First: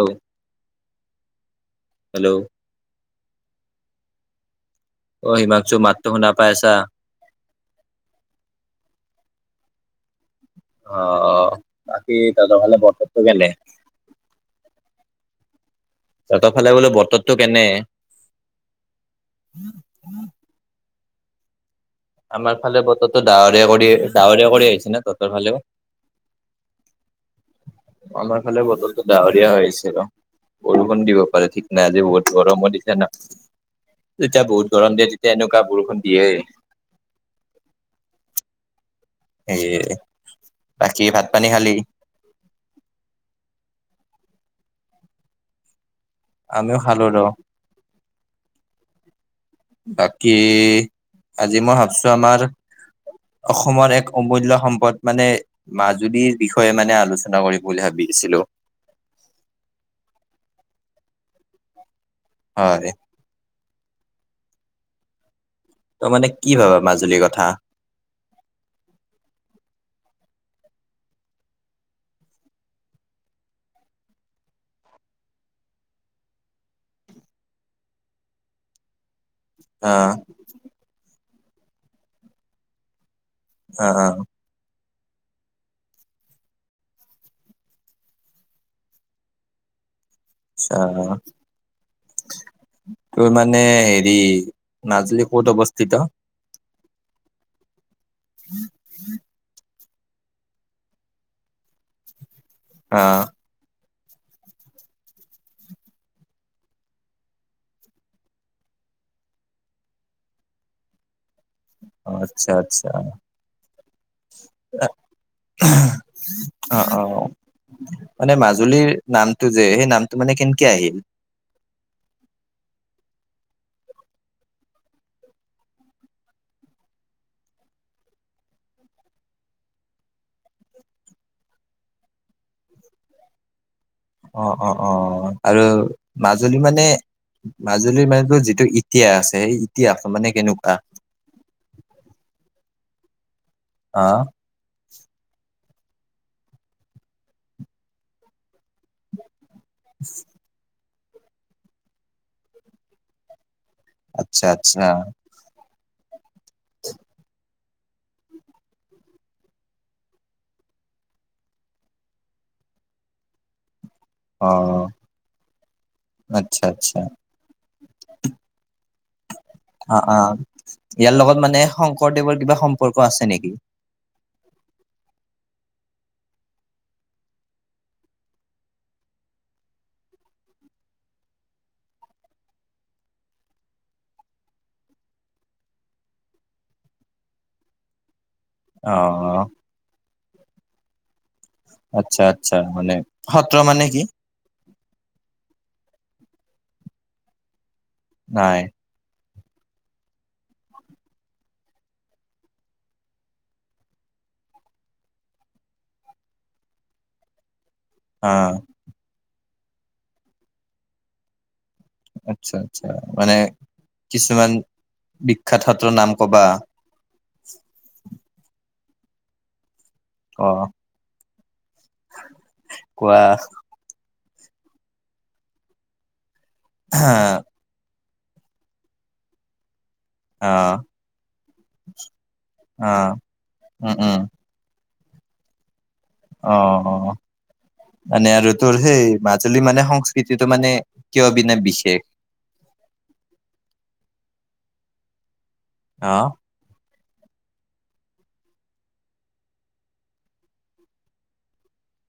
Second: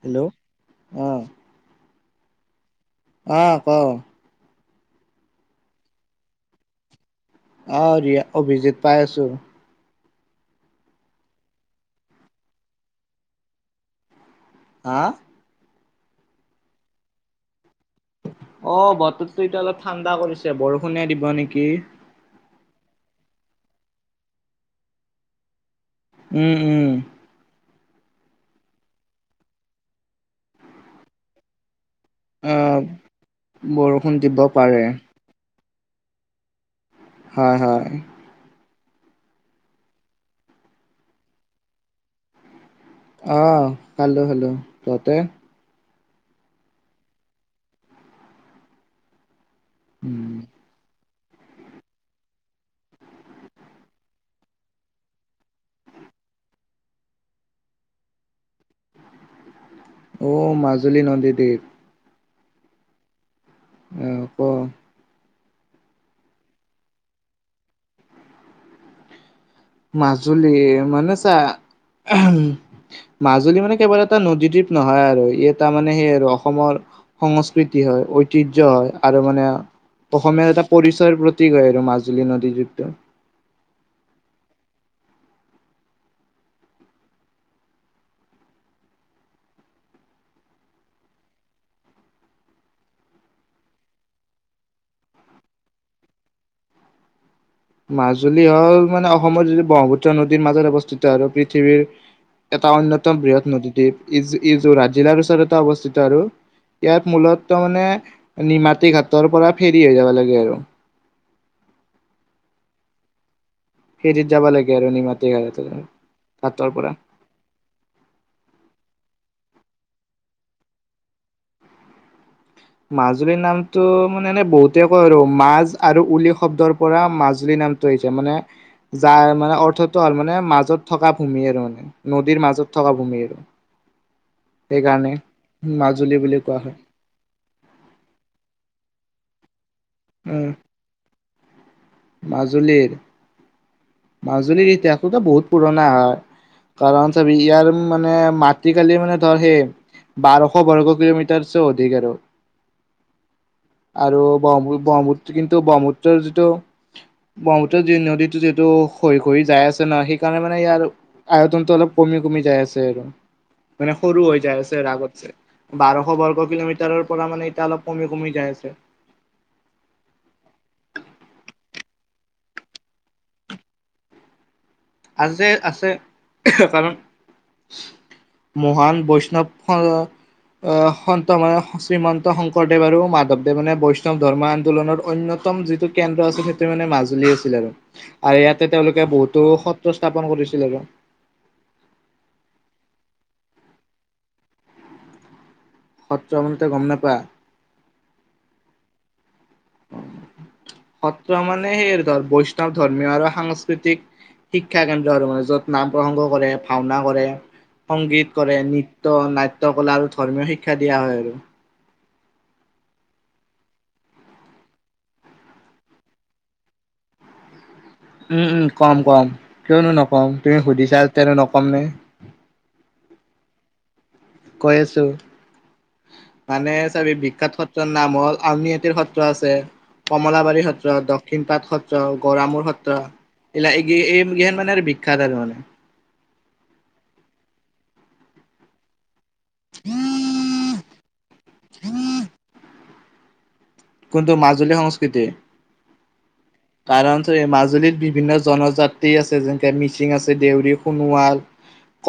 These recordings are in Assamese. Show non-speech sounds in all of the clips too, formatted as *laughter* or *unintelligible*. হেল্ল'! আহ হেল্ল' আহ ক অ হিমাংশু মাতটো শুনা পাই আছা? অ ৰিয়া, অভিজিত পাই আছোঁ। অ বাকী তহঁতৰ ফালে বতৰটো কেনে? হা! তহঁতৰফালে বোলো বতৰটো কেনে? অ বতৰটো এতিয়া অলপ ঠাণ্ডা কৰিছে বৰষুণে দিব নেকি? আমাৰফালে বতৰটো ডাৱৰীয়া কৰি ডাৱৰীয়া কৰি আহিছে ন তহ‍ঁতৰ ফালেও? *unintelligible* উম-উম আমাৰফালে বতৰটো ডাৱৰীয়া হৈছিল বৰষুণ দিব পাৰে ঠিক নাই আজি বহুত গৰমো আহ দিছে ন বৰষুণ *inaudible* দিব যেতিয়া বহুত পাৰে গৰম দিয়ে তেতিয়া এনেকা *unintelligible* বৰষুণ দিয়ে। হয়-হয়। এ বাকী *inaudible* ভাত-পানী খালি? আহ খালো-খালো। তহঁতে? আমিও খালো ৰ *unintelligible* বাকী আজি মই ভাবিছো আমাৰ *inaudible* অসমৰ এক অমূল্য সম্পদ মানে মাজুলীৰ বিষয়ে মানে আলোচনা কৰিম বুলি ভাবি ছিলো। অ মাজুলী নদীদ্বীপ। হয় *inaudible* অঁ ক। ত‌ই মানে কি ভাবা মাজুলীৰ কথা? মাজুলী মানে ছা *unintelligible* উম মাজুলী মানে কেৱল এটা নদীদ্বীপ নহয় আৰু। ই এটা মানে সেই আৰু অসমৰ সংস্কৃতি হয়, ঐতিহ্য হয় আৰু মানে আহ অসমীয়াৰ এটা পৰিচয়ৰ প্ৰতীক হয় আৰু মাজুলী নদীদ্বীপটো। অ *unintelligible* আহ *unintelligible* তোৰ মানে হেৰি নাজুলী ক'ত অৱস্থিত? মাজুলী হ'ল মানে অসমৰ যদি ব্ৰহ্মপুত্ৰ নদীৰ মাজত অৱস্থিত আৰু পৃথিৱীৰ এটা অন্যতম আহ বৃহৎ নদীদ্বীপ ই *unintelligible* ই ই যোৰহাত জিলাৰ ওচৰতে অৱস্থিত আৰু। ইয়াত মূলত মানে নিমাতীঘাটৰ পৰা ফেৰী হৈ যাব লাগে আৰু। আচ্ছা-আচ্ছা। ফেৰীত যাব লাগে আৰু নিমাতী ঘ হাতৰ অ পৰা। অ *inaudible* মানে মাজুলীৰ নামটো যে সেই নামটো মানে কেনকে আহিল? মাজুলীৰ নামটো মানে এনে বহুতে কয় আৰু মাজ আৰু উলী শব্দৰ পৰা মাজুলী নাম নামটো আহিছে মানে *inaudible* যাৰ মানে অৰ্থটো হ'ল মানে মাজত থকা ভূমি আৰু মানে নদীৰ মাজত থকা ভূমি আৰু। অ অ অ সেইকাৰণে আৰু বুলি কোৱা মাজুলী হয় মানে মাজুলীৰ মানে যিটো ইতিহাস আছে সেই ইতিহাস মানে উম কেনেকুৱা? মাজুলীৰ অ মাজুলীৰ ইতিহাসতো বহুত পুৰণা হয়। কাৰণ চবি ইয়াৰ মানে মাটিকালি মানে ধৰা সেই বাৰশ বৰ্গ কিলোমিটাৰছে অধিক আৰু। আৰু আচ্ছা ব্ৰহ্ম আচ্ছা ব্ৰহ্মপুত্ৰ কিন্তু ব্ৰহ্মপুত্ৰ ৰ যিটো ব্ৰহ্মপুত্ৰৰ যি নদীতটো যিটো খহি খহি যাই আছে ন, সেইকাৰণে মানে ইয়াৰ আয়তনটো অলপ কমি কমি যাই আছে আৰু। মানে সৰু হৈ অ যায় আছে আগতছে। বাৰশ বৰ্গ আচ্ছা আচ্ছা কিলোমিটাৰৰ পৰা মানে এতিয়া অলপ কমি কমি যায় আছে। *inaudible* অ অ ইয়াৰ লগত মানে শংকৰদেৱৰ কিবা সম্পৰ্ক আছে নেকি? *inaudible* আছে আছে কাৰণ *inaudible* মহান বৈষ্ণৱ অহ সন্ত মানে শ্ৰীমন্ত শংকৰদেৱ আৰু মাধৱদেৱ মানে বৈষ্ণৱ ধৰ্ম আন্দোলনৰ অন্য উত্তম যিটো কেন্দ্ৰ আছিল সেইটোৱে মানে মাজুলী আছিল আৰু। আৰু ইয়াতে অ তেওঁলোকে বহুতো সত্ৰ স্থাপন কৰিছিল আৰু। আচ্ছা আচ্ছা মানে সত্ৰ মানে কি? সত্ৰ মানে তই গম নেপা? নাই। *inaudible* সত্ৰ মানে সেই ধৰ বৈষ্ণৱ ধৰ্মীয় আৰু সাংস্কৃতিক শিক্ষা কেন্দ্ৰ আৰু মানে য'ত নাম প্ৰসংগ কৰে, ভাওনা কৰে। অ সংগীত কৰে, নৃত্য, নাট্য কলা আৰু ধৰ্মীয় শিক্ষা দিয়া হয় আৰু। আচ্ছা আচ্ছা মানে কিছুমান বিখ্যাত সত্ৰৰ নাম ক'বা? উম উম কম কম কিয়নো নকম? অ তুমি সুধিছা যেতিয়া কিয়নো নক কোৱা। কৈ আছোঁ মানে চাবি বিখ্যাত সত্ৰ নাম হ'ল আওনিআটিৰ সত্ৰ আছে অ কমলাবাৰী সত্ৰ, দক্ষিণ পাট সত্ৰ, গড়ামূৰ অ সত্ৰ এইগিলা উম এই উম এইগেন মানে শ খাদাৰ মানে অ অ ঋতুুৰ সেই মাত *inaudible* আজ মানে সংস্কৃতিটো মানে কিয় বিনে বিশেষ কিন্তু মাজুলী সংস্কৃতি আহ কাৰণ মাজুলীত বিভিন্ন জনজাতি আছে যেনেকে মিচিং আছে দেউৰী, সোণোৱাল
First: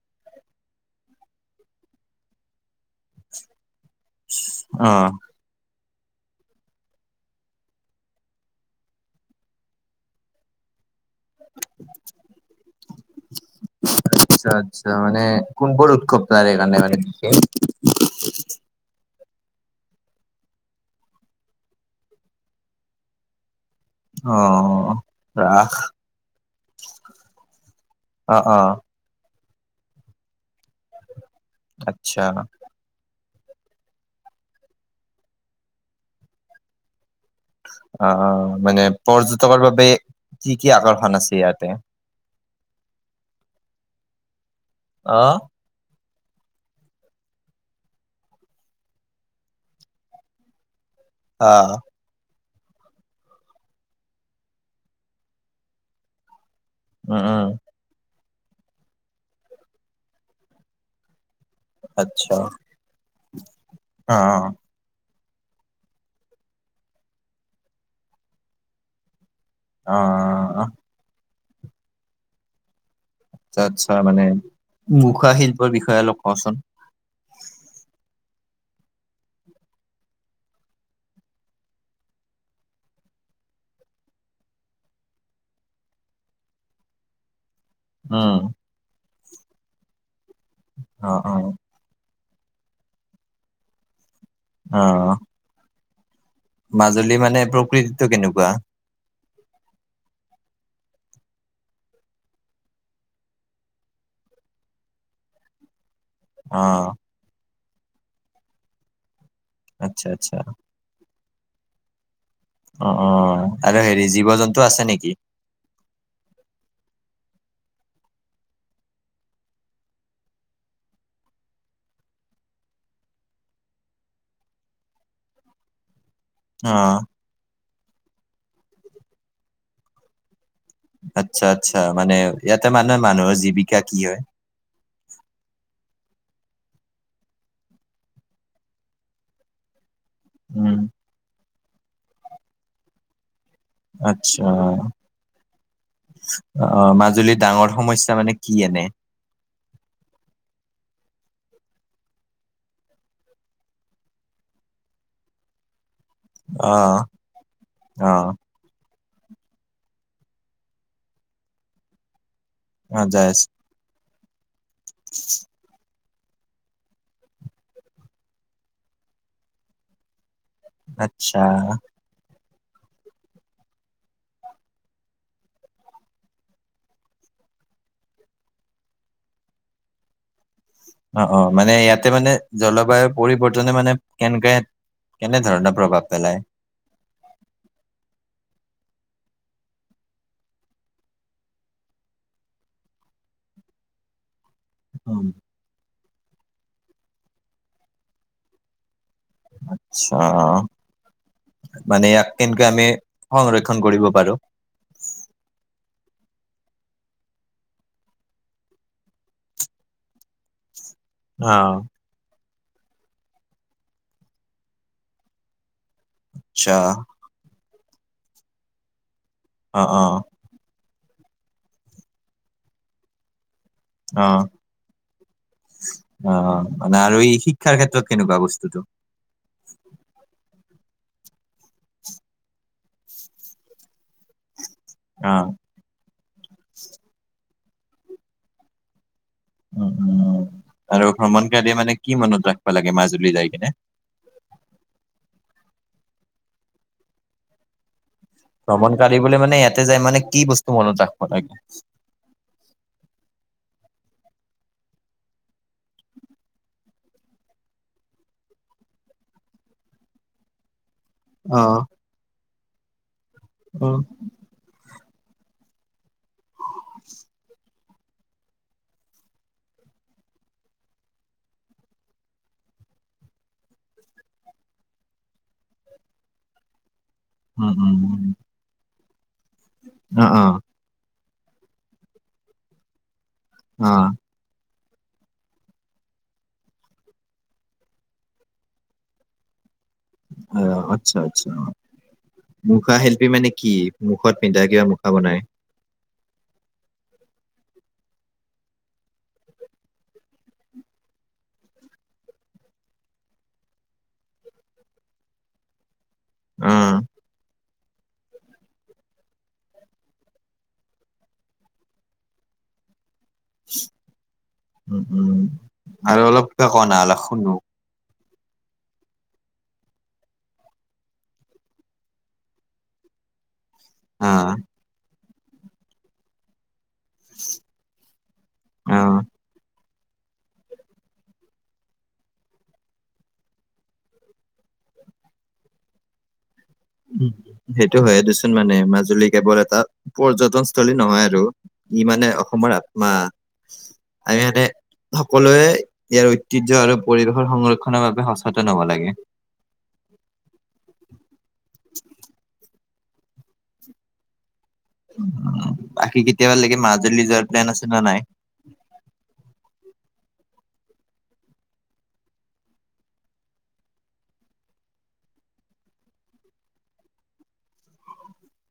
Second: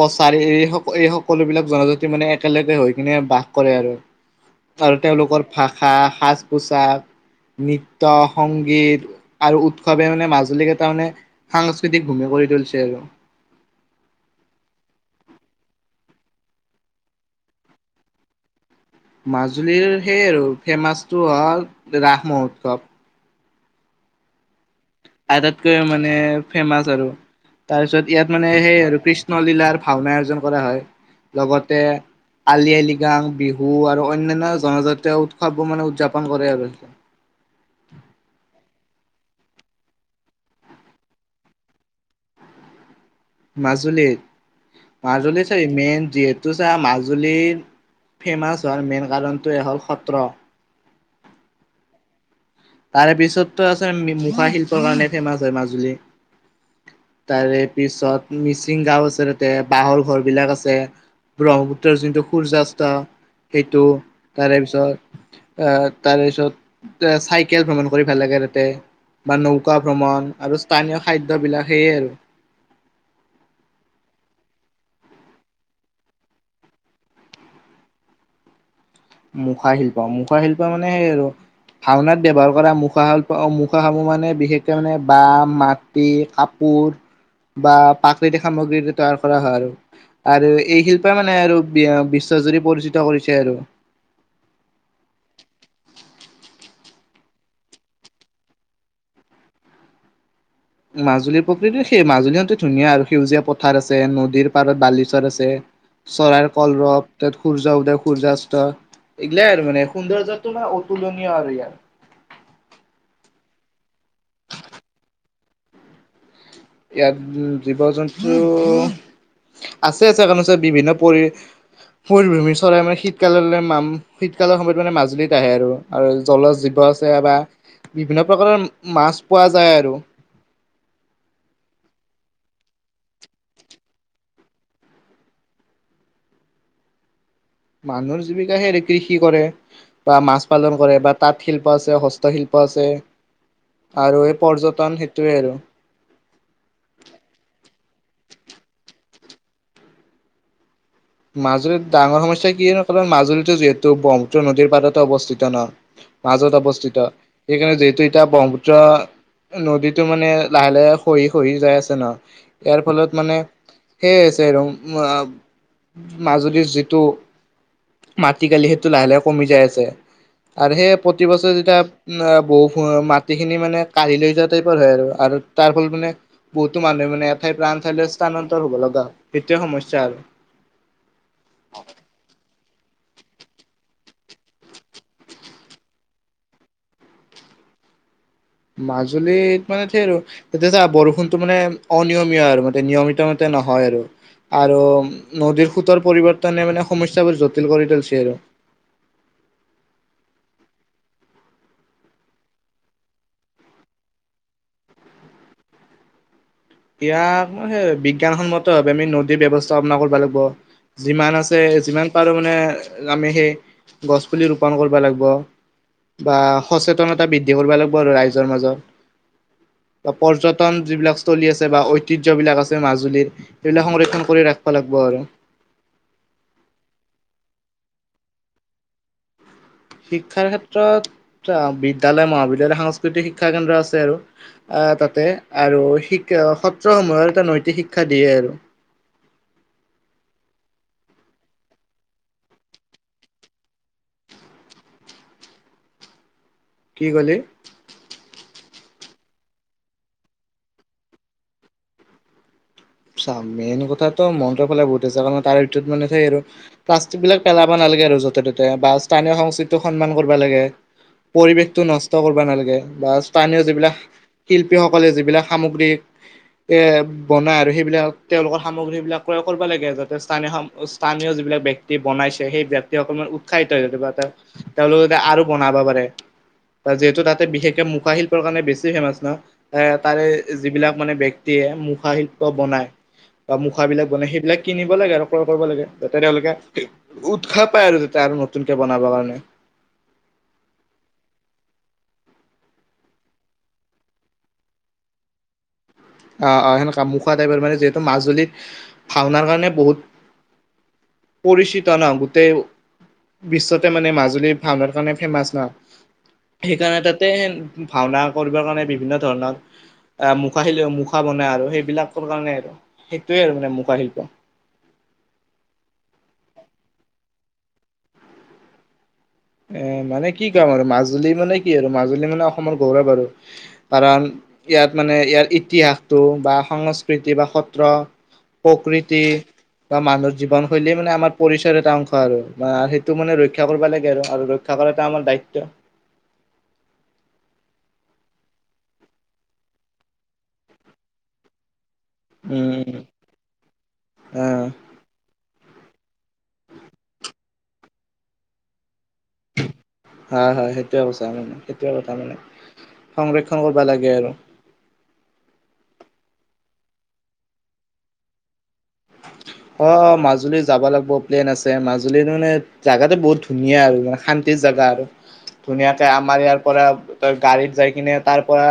কছাৰী এই সকল এই সকলো বিলাক জনজাতি মানে একেলগে হৈ কিনে বাস কৰে আৰু অ আৰু তেওঁলোকৰ ভাষা সাজ পোছাক, নৃত্য, সংগীত আৰু উৎসৱে মানে মাজুলীকে মানে সাংস্কৃতিক ঘূমি কৰি তুলছে আৰু আচ্ছা আচ্ছা মানে কোনবোৰ উৎসৱ তাৰ এইকানে মানে মাজুলীৰ সেই আৰু ফেমাচটো হ'ল ৰাস মহোৎসৱ। অ ৰাস আটাইতকৈ মানে ফেমাচ আৰু তাৰ পিছত ইয়াত অ মানে অ সেই আৰু কৃষ্ণলীলাৰ ভাওনা আয়োজন কৰা হয় লগতে আচ্ছা আলি আই লৃগাং বিহু আৰু অন্যান্য জনজাতীয় উৎসবৱোৰ মানে উদযাপন কৰে আৰু আহ মানে পৰ্যটকৰ বাবে কি কি আকৰ্ষণ আছে ইয়াতে মাজুলীত অ মাজুলীত চ মেইন যিহেতু চা মাজুলীৰ ফেমাছ হোৱাৰ মেইন কাৰণটোৱে হ'ল সত্ৰ। অ তাৰে পিছতো আছে মুখা শিল্পৰ কাৰণে ফেমাচ হয় মাজুলী। উম উম তাৰে পিছত মিচিং গাও আছে ততে বাঁহৰ ঘৰ বিলাক আছে। ব্ৰহ্মপুত্ৰৰ যোনটো আচ্ছা সূৰ্যয়াস্ত সেইটো অ অ তাৰে পিছত আহ তাৰপিছত এ চাইকেল ভ্ৰমণ কৰি ভাল লাগে ততে বা নৌকা ভ্ৰমণ আৰু অ', স্থানীয় খাদ্যবিলাক সেয়ে আৰু আচ্ছা আচ্ছা মানে মুখা শিল্পৰ বিষয়ে অলপ কওঁচোন মুখা শিল্প মুখা শিল্প মানে সেই আৰু ভাওনাত ব্যয়ৱহাৰ কৰা মুখা শ মুখাাসূহ মানে বিশেষকে মানে বাহ মাটি কাপোৰ অৰ বা উম, প্ৰাকৃতিক সামগ্ৰী তৈয়াৰ কৰা হয় আৰু আৰু এই শিল্পই অ', মানে অ', আৰু চাৰ্জাৰী পৰিচিত কৰিছে আৰু অ মাজুলী মানে প্ৰকৃতিতটো কেনেকুৱা মাজুলীৰ প্ৰকৃতি সেই মাজুলীহতে ধুনীয়া আৰু সেউজীয়া পথাৰ আছে নদীৰ পাৰত বালিচৰ আছে চৰা কল অ', ৰপ তোত খুৰ্জা উদক খুৰ্জা আ। এইগিলা আৰু মানে আচ্ছা আচ্ছা সুন্দৰ্যাত ন অতুলনীয় আৰু ইয়াৰ অ অ আৰু হেৰি জীৱ জন্তু আছে নেকি ইয়াত উ জীৱ জন্তু আছে আছে কাৰণ চাৰ বিভিন্ন পৰি মৰভূমি চৰাই মানে শীতকাললৈ শীতকালৰ সময়ত মানে মাজুলীত আহে আৰু আৰু জল যীৱ্য অ', আছে বা বিভিন্ন প্ৰকাৰৰ মাছ পোৱা যায় আৰু আচ্ছা আচ্ছা মানে ইয়াতে মানহৰ মানুহৰ জীৱিকা কি হয় *inaudible* মানুহৰ জীৱিকা হেৰি কৃষি কৰে বা মাছ উম, পালন কৰে বা তাত তাত শিল্প আছে হস্তশিল্প আছে আৰু এই পৰ্যটন সেইটোৱে আৰু আহ মাজুলীৰ ডাঙৰ সমস্যা মানে কি এনে মাজুলীত ডাঙৰ সমস্যা কি কাৰ মাজুলীতো যিহেতু ব্ৰহ্মপু্ৰ নদীৰ পাততেো অৱস্থিত নহয় মাজত অ', অৱস্থিত সেইকাৰণে যিহেতু এতিয়া অ', ব্ৰহ্মপুত্ৰ। নদীতো মানে লাহে লাহে খহি খহি যাই আছে ন ইয়াৰ অ', ফলত মানে জাষ্ট সেইছ ৰ মাজুলীৰ যিটো মাটিিকালি সেইটো লাহে লাহে কমি যায় আছে আৰু সেই আচ্ছা প্ৰতিবছৰে যেতিয়া বু মাটিখিনি মানে কাঢ়ি লৈ যোৱা টাইপৰ হয় আৰু তাৰ ফলত মানে বহুতো মানুহে মানে এ প্ৰাণ থাইল স্থানান্তৰ হব লগা সেইটোৱে সমস্যা আৰু অ অ মানে ইয়াতে মানে জলবায়ু। পৰিৱৰ্তনে মানে কেনেকে কেনে ধৰণৰ প্ৰভাৱ পেলায়। *inaudible* মাজুলীত মানে এইটো আৰু তেতিয়াা বৰষুণতটো মানে অনিয়মীয়া আৰু মে নিয়মিত মতে নহয়। ৰ *unintelligible* আৰু নদীৰ সোতৰ পৰিৱৰ্তনে মানে সমস্যাবোৰ জটিল কৰি তুলিছে আৰু আচ্ছা মানে ইয়াক কেন্তকে আমি সংৰক্ষণ কৰিব পাৰো। ইয়াক ম বিজ্ঞানসন্মত ভ আমি নদীৰ ব্য্ৱস্থাাপনা কৰিব লাগিব। যিমান আছে অ'। যিমান পাৰো মানে আমি সেই গছ পুলি ৰোপন কৰিব লাগিব। বা আচ্ছা সচেতনতা বৃদ্ধি কৰিব লাগিব আৰু ৰাইজৰ মাজত অ', বা অ', পৰ্যটন যিবিলাক স্থলী আছে বা ঐতিহ্য বিলাক আছে মাজুলীৰ সেইবিলাক সংৰক্ষণ অ কৰি ৰাখিব লাগিব আৰু। অ মানে আৰু এই শিক শিক্ষাৰ ক্ষেত্ৰত কেনেকোৱা বস্তুটো শিক্ষাৰ ক্ষেত্ৰত বিদ্যালয় মহাবিদ্যালয় সাংস্কৃতিক শিক্ষা কেন্দ্ৰ আছে আৰু আহ তাতে অ', আৰু শিকা সত্ৰসমূহৰ এটা নৈতিক শিক্ষা দিয়ে আৰু উম উম আৰু ভ্ৰমণ কালি মানে কি মনত ৰাখিবা লাগে মাজুলী যাই কিনে *unintelligible* কি কলি ভ্ৰমণ কৰিবলৈ মানে ইয়াতে যাই মানে কি বস্তু মনত ৰাখব লাগে চ মেইন কথাটো মন্ৰৰ ফালে বহুত আছে কাৰণ তাৰ ভিতৰত মানে চেই আৰু প্লাষ্টিক বিলাক পেলাব নালাগে নালাগে আৰু যতে ত'তে বা স্থানীয় সংস্কৃতিক সন্মান কৰিব লাগে অ', পৰিৱেশতটো নষ্ট কৰিব নালাগে বা স্থানীয় যিবিলাক উম। শিল্পীসকল সকলে যিবিলাক সামগ্ৰী এ বনায় আৰু সেই বিলাক তেওঁলোকৰ সামগ্ৰীবিলাক ক্ৰয় কৰিব লাগে যাতে স্থানীয় স্থানীয় যিবিলাক ব্যক্তি বনাইছে সেই অকমান উৎসাহিত হৈ য বা তেওঁলোকে যাতে আৰু বনাব পাৰে ত য তাতে উম, বিশেষকে উম, মুখা শিল্পৰ উম, কাৰণে বেছি ফেমাছ ন তাৰে অ', অ'। যিবিলাক মানে মুখা শিল্প বনাই বা মুখাাবিলাক অ', বনাই সেইবিলাক কিনিব লাগে আৰু ক্ৰয় কৰিব লাগে যাতে তেওঁলোকে উৎসাহ পায় আৰু যাতে আৰু নতুনকে বনাব কাৰণে অহ আচ্ছা আচ্ছা মুখা শিল্পী মানে কি মুখত পিন্ধা কিবা মুখা বনাই। আহ সেনেকা মুখা টাইপ মানে যিহেতু মাজুলী ভাওনাৰ কাৰণে বহুত *unintelligible* পৰিচিত ন গোটেই বিশ্বতে মানে মাজুলী ভাওনাৰ কাৰণে ফেমাচ নহ অ', সেইকাৰণে তাতে ভাওনা কৰিবৰ কাৰণে বিভিন্ন ধৰণৰ আহ মুখা খিলি মুখা বনাই আৰু সেইবিলাকৰ কাৰণে আৰু সেইটোৱে আৰু মানে মুখাৰ শিল্প উম, উম, আৰু অলপ কিবা ক না অলপ শুনো ্ এ মানে কি কাম আৰু মাজুলী মানে কি আৰু মাজুলী মানে অসমৰ গৌৰৱ আৰু কাৰণ অ', ইয়াত মানে ইয়াৰ ইতিহাসটো বা সংস্কৃ কৃতি বা সত্ৰ অ'। প্ৰকৃতি বা মানুহৰ জীৱনশৈলী মানে আমাৰ পৰিচয়ৰ এটা অংশ আৰু সেইটো মানে ৰক্ষা কৰিব লাগে আৰু আৰু ৰক্ষা কৰাতটা আমাৰ দায়ত্ব উম সেইটো হয়ে দেচোন মানে মাজুলী কেৱল এটা পৰ্যটনস্থথলী নহয় আৰু ই মানে অসমৰ উম আত্মা আমি সতে উম, সকলোৱে ইয়াৰ ঐতিহ্য আৰু পৰিৱেশৰ সংৰক্ষণৰ বাবে সচেতন হব লাগে। হয় -হয় সেইটোৱে কথা মানে -সেইটোৱে কথা মানে। সংৰক্ষণ কৰবা লাগে আৰু বাকী কেতিয়াবাৰ লাগি মাজুলী যোৱাৰ প্লেন আছে নে নাই? অহ, মাজুলী যাবা লাগব প্লেন আছে মাজুলী মানে জাগাটো বহুত ধুনীয়া আৰু মানে শান্তিৰ জেগা আৰু ধুনীয়াকে আমাৰ ইয়াৰ পৰা তই গাড়ীত যাই কিনে তাৰ পৰা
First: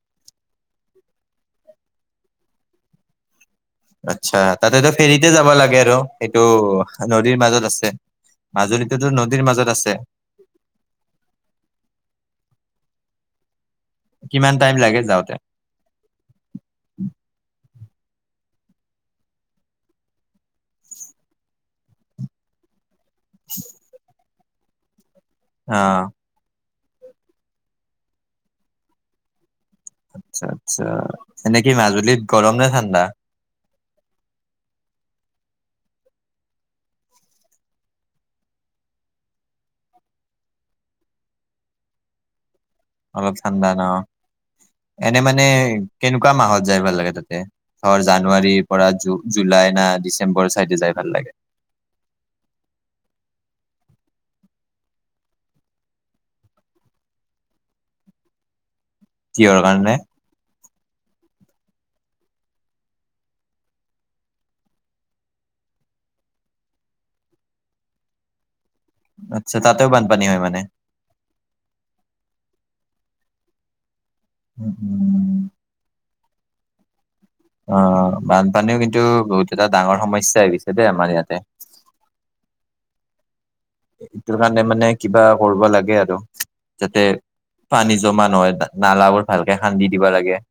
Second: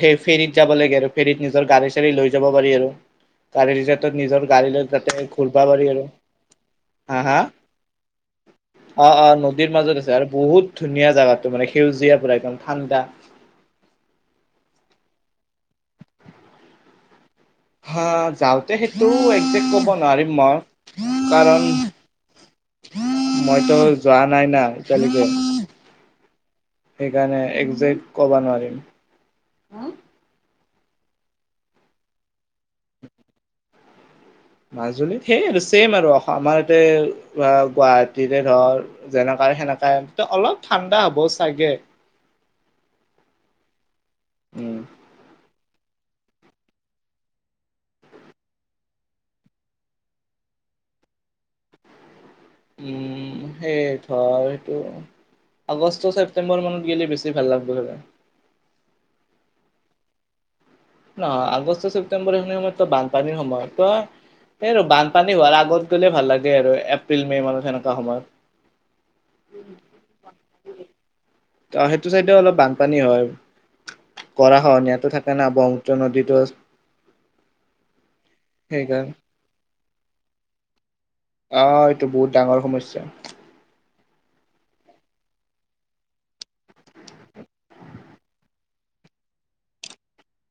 সেই ফেৰীত যাব লাগে আৰু ফেৰীত নিজৰ গাড়ী -চাড়ী লৈ যাব পাৰি আৰু গাড়ী *unintelligible* আচ্ছা নিজৰ গাড়ী লৈ তাতেতো তাতে ফেৰিতে যাব ঘূৰবা লাগে পাৰি আৰু সেইটো নদীৰ মাজত আছে। অহ - অহ নদীৰ মাজত আছে আৰু বহুত ধুনীয়া জাগাটো মানে সেউজীয়া পোৰা একদম ঠা ঠাণ্ডা। কিমান টাইম লাগে যাওঁতে? *inaudible* হা, যাওঁতে সেইটো একজেক কব নোৱাৰিম মই কাৰণ *inaudible* মইতো যোৱা নাই না এতিয়ালৈকে। আ সেইকাৰণে একজেক্ট কবা নোৱাৰিম। আচ্ছা- আচ্ছা এনে কি মাজুলীত গৰম নে ঠাণ্ডা? মাজুলীত সেই আৰু ছেম আৰু আমাৰ ইতে গুৱাহাটীতে ধৰ যেনেকা সেনেকাই অলপ ঠাণ্ডা হ'ব চাগে *inaudible* অলপ ঠাণ্ডা ন' উম এনে মানে কেনেকুৱা মাহত যাই ভাল লাগে তাতে ধৰ জানুৱাৰীৰ পৰা জুলাই না ডিচেম্বৰ চাইডে যাই ভাল লাগে উম, সেই ধৰ সেইটো আগষ্ট, ছেপ্টেম্বৰ মানত গেলে বেছি ভাল লাগব চাবা কিহৰ কাৰণে? নহয় আগষ্ট, ছেপ্তেম্বৰ এইখিনি সময়তটো বানপানীৰ সময় ত' এই আৰু বানপানী হোৱাৰ আগত গ'লে ভাল লাগে আৰু এপ্ৰিল, মে' মানত সেনেকুৱা সময়ত। আচ্ছা তাতেও বানপানী হয় মানে? ত' সেইটো চাইডেও অলপ বানপানী হয় গৰা খহনীয়াতো থাকে না ব্ৰহ্মুপুত্ৰ নদীত। দচ অ', বানপানীও কিন্তু বহুত এটা ডাঙৰ সমস্যা আহিছে দেই আমাৰ ইয়াত। অহ, এইটো বহুত ডাঙৰ সমস্যা। ইটো কাৰণে মানে কিবা কৰব লাগে আৰু যাতে পানী জমা নহয় নালাবোৰ ভালকে খান্দি দিবা লাগে।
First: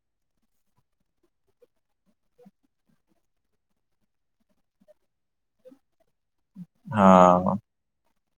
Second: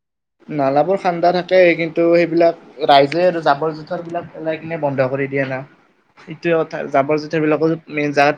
নালাবোৰ খান্দা থাকে কিন্তু সেইবিলাক ৰাইজ জাবৰ -জোথৰ বিলাক পেলাই কিনে বন্ধ কৰি দিয়ে না। এইটোৱে কথা জাবৰ- জোথৰ অ' বিলাকো *unintelligible*